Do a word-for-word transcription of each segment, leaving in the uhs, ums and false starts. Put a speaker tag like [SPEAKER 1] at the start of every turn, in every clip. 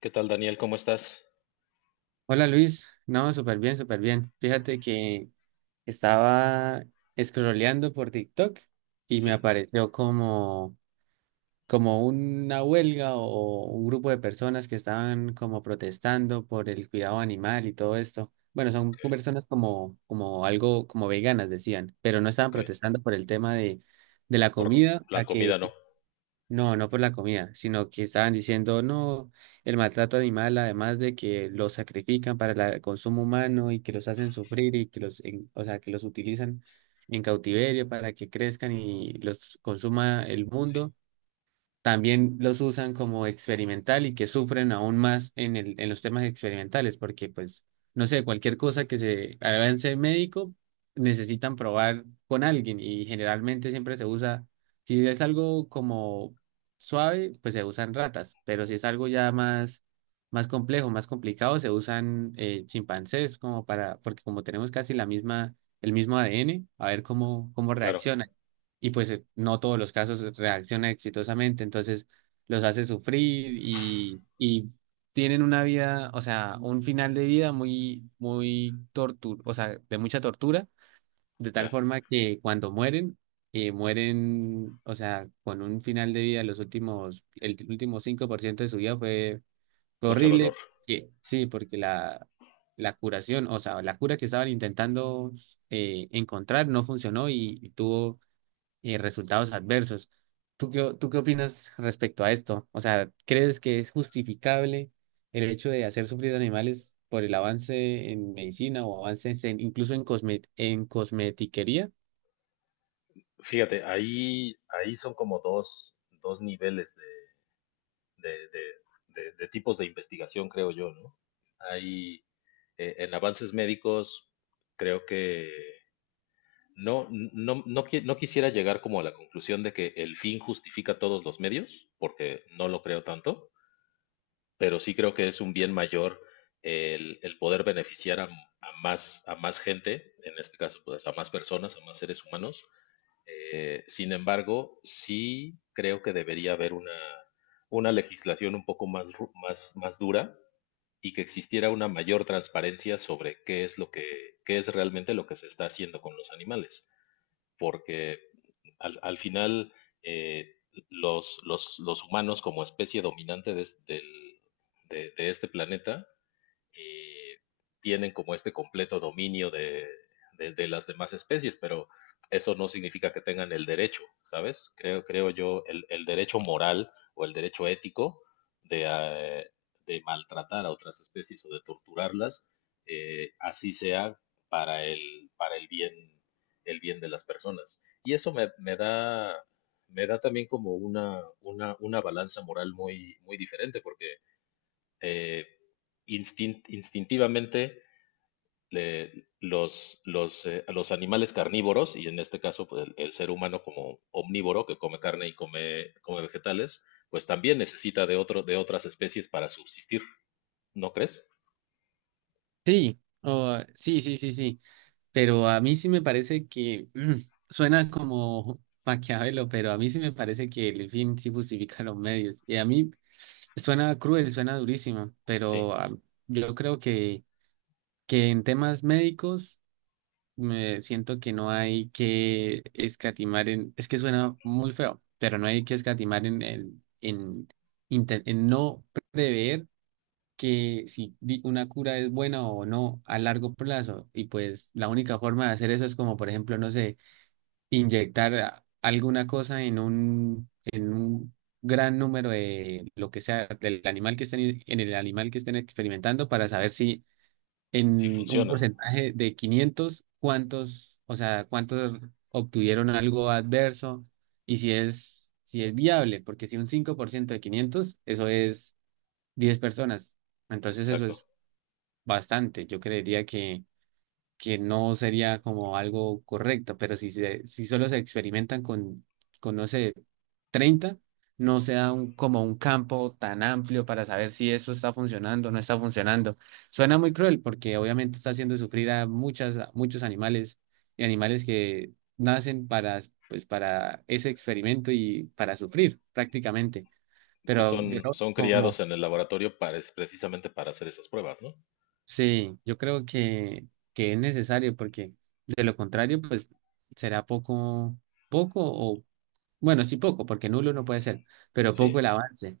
[SPEAKER 1] ¿Qué tal, Daniel? ¿Cómo estás?
[SPEAKER 2] Hola Luis, no, súper bien, súper bien. Fíjate que estaba scrolleando por TikTok y me
[SPEAKER 1] Sí,
[SPEAKER 2] apareció como, como una huelga o un grupo de personas que estaban como protestando por el cuidado animal y todo esto. Bueno, son
[SPEAKER 1] ok,
[SPEAKER 2] personas como, como algo, como veganas decían, pero no estaban
[SPEAKER 1] ok.
[SPEAKER 2] protestando por el tema de, de la
[SPEAKER 1] Por
[SPEAKER 2] comida, o
[SPEAKER 1] la
[SPEAKER 2] sea
[SPEAKER 1] comida
[SPEAKER 2] que
[SPEAKER 1] no.
[SPEAKER 2] no, no por la comida, sino que estaban diciendo, no, el maltrato animal, además de que los sacrifican para la- el consumo humano y que los hacen sufrir y que los, en- o sea, que los utilizan en cautiverio para que crezcan y los consuma el
[SPEAKER 1] Sí,
[SPEAKER 2] mundo. También los usan como experimental y que sufren aún más en el, en los temas experimentales, porque pues, no sé, cualquier cosa que se avance médico, necesitan probar con alguien y generalmente siempre se usa, si es algo como suave, pues se usan ratas, pero si es algo ya más, más complejo, más complicado, se usan eh, chimpancés como para, porque como tenemos casi la misma, el mismo A D N, a ver cómo, cómo
[SPEAKER 1] claro,
[SPEAKER 2] reacciona. Y pues eh, no todos los casos reaccionan exitosamente, entonces los hace sufrir y, y tienen una vida, o sea, un final de vida muy, muy tortura, o sea, de mucha tortura, de tal
[SPEAKER 1] ya,
[SPEAKER 2] forma que cuando mueren, eh, mueren, o sea, con un final de vida, los últimos, el último cinco por ciento de su vida fue, fue
[SPEAKER 1] mucho dolor.
[SPEAKER 2] horrible, que- sí, porque la... la curación, o sea, la cura que estaban intentando eh, encontrar no funcionó y y tuvo y resultados adversos. ¿Tú qué, o- tú qué opinas respecto a esto? O sea, ¿crees que es justificable el hecho de hacer sufrir animales por el avance en medicina o avances en, incluso en, cosme- en cosmetiquería?
[SPEAKER 1] Fíjate, ahí, ahí son como dos, dos niveles de, de- de- de- de tipos de investigación, creo yo, ¿no? Hay, eh, en avances médicos, creo que no, no, no, qui- no quisiera llegar como a la conclusión de que el fin justifica todos los medios, porque no lo creo tanto, pero sí creo que es un bien mayor el, el poder beneficiar a, a más, a más gente, en este caso, pues a más personas, a más seres humanos. Eh, sin embargo, sí creo que debería haber una, una legislación un poco más, ru- más, más dura y que existiera una mayor transparencia sobre qué es lo que, qué es realmente lo que se está haciendo con los animales. Porque al, al final, eh, los, los, los humanos como especie dominante de, es- de- de este planeta eh, tienen como este completo dominio de, de, de, las demás especies, pero eso no significa que tengan el derecho, ¿sabes? Creo, creo yo, el, el derecho moral o el derecho ético de, eh, de maltratar a otras especies o de torturarlas, eh, así sea para el, para el bien, el bien de las personas. Y eso me, me da, me da también como una, una, una balanza moral muy, muy diferente, porque eh, instint- instintivamente le- los, los, eh, los animales carnívoros, y en este caso pues, el, el ser humano como omnívoro que come carne y come, come vegetales, pues también necesita de, otro, de otras especies para subsistir, ¿no crees?
[SPEAKER 2] Sí, o- sí, sí, sí, sí. Pero a mí sí me parece que mm, suena como Maquiavelo, pero a mí sí me parece que el fin sí justifica los medios. Y a mí suena cruel, suena durísimo,
[SPEAKER 1] Sí,
[SPEAKER 2] pero ah, yo creo que, que en temas médicos. Me siento que no hay que escatimar en, es que suena muy feo, pero no hay que escatimar en, en, en, inte- en no prever que si di- una cura es buena o no a largo plazo. Y pues la única forma de hacer eso es como, por ejemplo, no sé, inyectar a- alguna cosa en un, en un gran número de lo que sea, del animal que estén, en el animal que estén experimentando para saber si
[SPEAKER 1] sí
[SPEAKER 2] en un
[SPEAKER 1] funciona,
[SPEAKER 2] porcentaje de quinientos cuántos, o sea, cuántos obtuvieron algo adverso y si es, si es viable, porque si un cinco por ciento de quinientos eso es diez personas. Entonces eso
[SPEAKER 1] exacto.
[SPEAKER 2] es bastante. Yo creería que que no sería como algo correcto, pero si, se- si solo se experimentan con, con, no sé, treinta, no se da un, como un campo tan amplio para saber si eso está funcionando o no está funcionando. Suena muy cruel porque obviamente está haciendo sufrir a muchas, a muchos animales y animales que nacen para, pues, para ese experimento y para sufrir prácticamente.
[SPEAKER 1] Que
[SPEAKER 2] Pero yo
[SPEAKER 1] son, son criados
[SPEAKER 2] como
[SPEAKER 1] en el laboratorio para, es- precisamente para hacer esas pruebas, ¿no?
[SPEAKER 2] sí, yo creo que, que es necesario porque de lo contrario, pues será poco, poco o, bueno, sí poco, porque nulo no puede ser, pero
[SPEAKER 1] Sí,
[SPEAKER 2] poco el avance.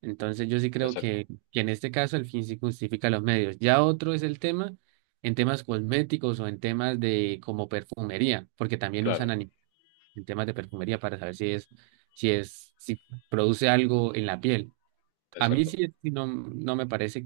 [SPEAKER 2] Entonces yo sí creo
[SPEAKER 1] exacto,
[SPEAKER 2] que, que en este caso el fin sí justifica los medios. Ya otro es el tema en temas cosméticos o en temas de como perfumería, porque también
[SPEAKER 1] claro,
[SPEAKER 2] usan ani- en temas de perfumería para saber si es, si es, si produce algo en la piel. A mí
[SPEAKER 1] exacto.
[SPEAKER 2] sí, sí no, no me parece,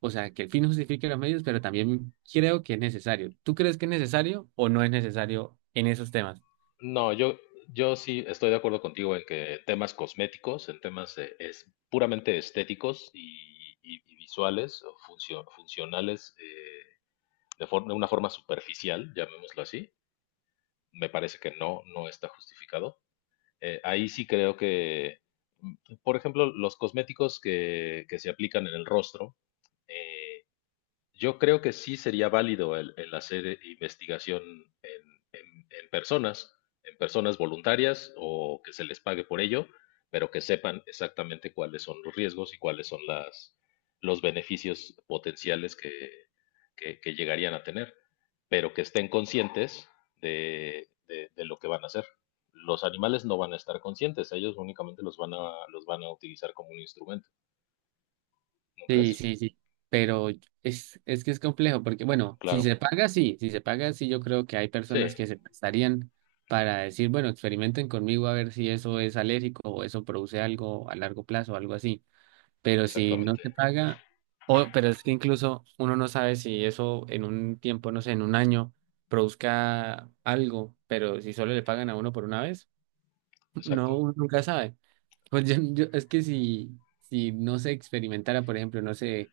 [SPEAKER 2] o sea, que el fin justifique los medios, pero también creo que es necesario. ¿Tú crees que es necesario o no es necesario en esos temas?
[SPEAKER 1] No, yo, yo sí estoy de acuerdo contigo en que temas cosméticos, en temas eh, es, puramente estéticos y, y- y visuales o funcio- funcionales eh, de, for- de una forma superficial, llamémoslo así, me parece que no, no está justificado. Eh, ahí sí creo que, mm, por ejemplo, los cosméticos que, que se aplican en el rostro, eh, yo creo que sí sería válido el, el hacer eh, investigación en, en- en personas, en personas voluntarias o que se les pague por ello, pero que sepan exactamente cuáles son los riesgos y cuáles son las, los beneficios potenciales que, que- que llegarían a tener, pero que estén conscientes de, de- de lo que van a hacer. Los animales no van a estar conscientes, ellos únicamente los van a, los van a utilizar como un instrumento, ¿no
[SPEAKER 2] Sí,
[SPEAKER 1] crees?
[SPEAKER 2] sí, sí. Pero es, es que es complejo, porque bueno, si
[SPEAKER 1] Claro.
[SPEAKER 2] se paga, sí, si se paga, sí, yo creo que hay
[SPEAKER 1] Sí,
[SPEAKER 2] personas que se prestarían para decir, bueno, experimenten conmigo a ver si eso es alérgico o eso produce algo a largo plazo o algo así. Pero si no
[SPEAKER 1] exactamente,
[SPEAKER 2] se paga, o, pero es que incluso uno no sabe si eso en un tiempo, no sé, en un año, produzca algo, pero si solo le pagan a uno por una vez,
[SPEAKER 1] exacto.
[SPEAKER 2] no, uno nunca sabe. Pues yo, yo- es que si, si no se experimentara, por ejemplo, no sé,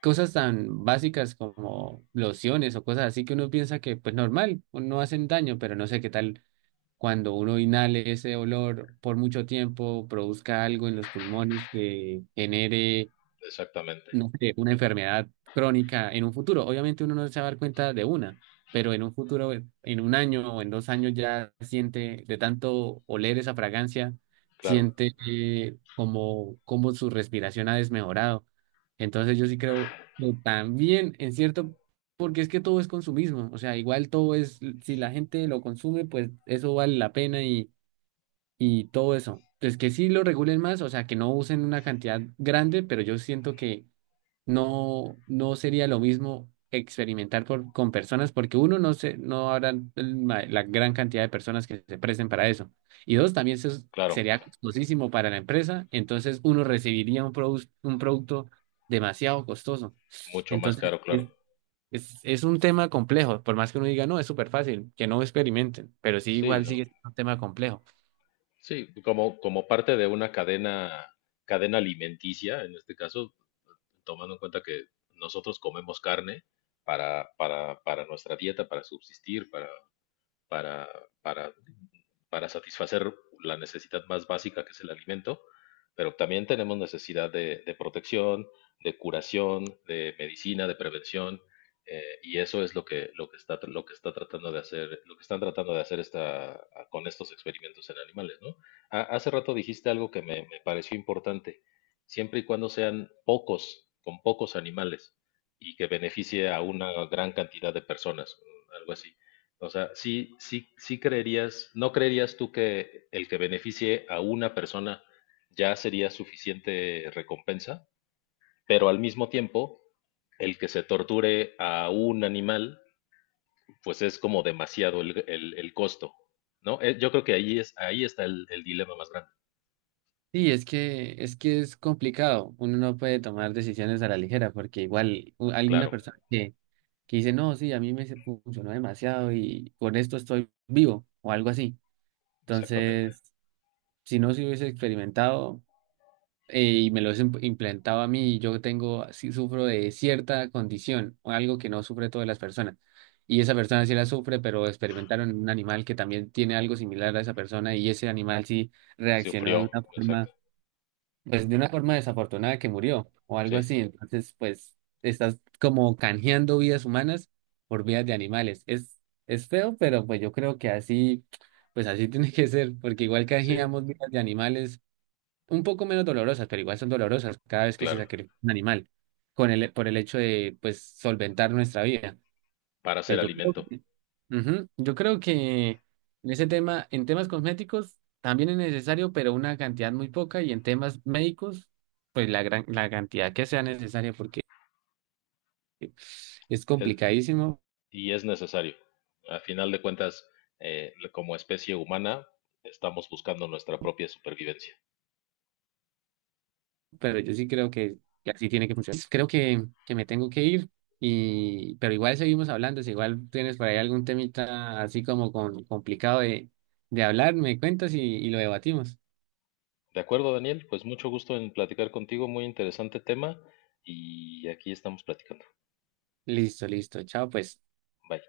[SPEAKER 2] cosas tan básicas como lociones o cosas así que uno piensa que, pues normal, no hacen daño, pero no sé qué tal cuando uno inhale ese olor por mucho tiempo, produzca algo en los pulmones que genere
[SPEAKER 1] Exactamente,
[SPEAKER 2] no sé, una enfermedad crónica en un futuro. Obviamente uno no se va a dar cuenta de una, pero en un futuro, en un año o en dos años ya siente de tanto oler esa fragancia,
[SPEAKER 1] claro,
[SPEAKER 2] siente eh, como, como su respiración ha desmejorado. Entonces yo sí creo que también en cierto, porque es que todo es consumismo, o sea, igual todo es, si la gente lo consume, pues eso vale la pena y, y todo eso. Entonces que sí lo regulen más, o sea, que no usen una cantidad grande, pero yo siento que no, no sería lo mismo experimentar por- con personas porque uno no se, no habrá el ma- la gran cantidad de personas que se presten para eso. Y dos, también eso es-
[SPEAKER 1] claro,
[SPEAKER 2] sería costosísimo para la empresa, entonces uno recibiría un, produs- un producto demasiado costoso.
[SPEAKER 1] mucho más
[SPEAKER 2] Entonces,
[SPEAKER 1] caro, claro.
[SPEAKER 2] es, es, es un tema complejo, por más que uno diga, no, es súper fácil, que no experimenten, pero sí
[SPEAKER 1] Sí,
[SPEAKER 2] igual
[SPEAKER 1] no,
[SPEAKER 2] sigue siendo un tema complejo.
[SPEAKER 1] sí, como, como parte de una cadena, cadena alimenticia, en este caso, tomando en cuenta que nosotros comemos carne para, para, para nuestra dieta, para subsistir, para, para, para, para satisfacer la necesidad más básica que es el alimento, pero también tenemos necesidad de, de protección, de curación, de medicina, de prevención, eh, y eso es lo que, lo que está, lo que está tratando de hacer, lo que están tratando de hacer esta, con estos experimentos en animales, ¿no? Ha- hace rato dijiste algo que me, me pareció importante, siempre y cuando sean pocos, con pocos animales, y que beneficie a una gran cantidad de personas, algo así. O sea, sí, sí, sí creerías, ¿no creerías tú que el que beneficie a una persona ya sería suficiente recompensa? Pero al mismo tiempo, el que se torture a un animal, pues es como demasiado el, el- el costo, ¿no? Eh, yo creo que ahí es, ahí está el, el dilema más grande.
[SPEAKER 2] Sí, es que es que es complicado. Uno no puede tomar decisiones a la ligera porque igual u- alguna
[SPEAKER 1] Claro,
[SPEAKER 2] persona que que dice, no, sí, a mí me se- funcionó demasiado y con esto estoy vivo o algo así.
[SPEAKER 1] exactamente.
[SPEAKER 2] Entonces, si no se hubiese experimentado eh, y me lo hubiesen implementado a mí, yo tengo, sí sufro de cierta condición o algo que no sufre todas las personas. Y esa persona sí la sufre, pero experimentaron en un animal que también tiene algo similar a esa persona y ese animal sí reaccionó de
[SPEAKER 1] Sufrió,
[SPEAKER 2] una forma
[SPEAKER 1] exacto.
[SPEAKER 2] pues de una forma desafortunada que murió o algo
[SPEAKER 1] Sí,
[SPEAKER 2] así. Entonces, pues estás como canjeando vidas humanas por vidas de animales. Es, es feo, pero pues yo creo que así, pues así tiene que ser, porque igual
[SPEAKER 1] sí,
[SPEAKER 2] canjeamos vidas de animales un poco menos dolorosas, pero igual son dolorosas cada vez que se
[SPEAKER 1] claro,
[SPEAKER 2] sacrifica un animal con el, por el hecho de, pues, solventar nuestra vida.
[SPEAKER 1] para hacer
[SPEAKER 2] Pero yo creo.
[SPEAKER 1] alimento.
[SPEAKER 2] Ujú. Yo creo que en ese tema, en temas cosméticos también es necesario, pero una cantidad muy poca, y en temas médicos, pues la gran, la cantidad que sea necesaria, porque es
[SPEAKER 1] Eh,
[SPEAKER 2] complicadísimo,
[SPEAKER 1] y es necesario. A final de cuentas, eh, como especie humana, estamos buscando nuestra propia supervivencia.
[SPEAKER 2] pero yo sí creo que, que así tiene que funcionar. Creo que, que me tengo que ir, y, pero igual seguimos hablando, si igual tienes por ahí algún temita así como con, complicado de, de hablar, me cuentas y, y lo debatimos.
[SPEAKER 1] De acuerdo, Daniel, pues mucho gusto en platicar contigo, muy interesante tema y aquí estamos platicando.
[SPEAKER 2] Listo, listo, chao pues.
[SPEAKER 1] Bye.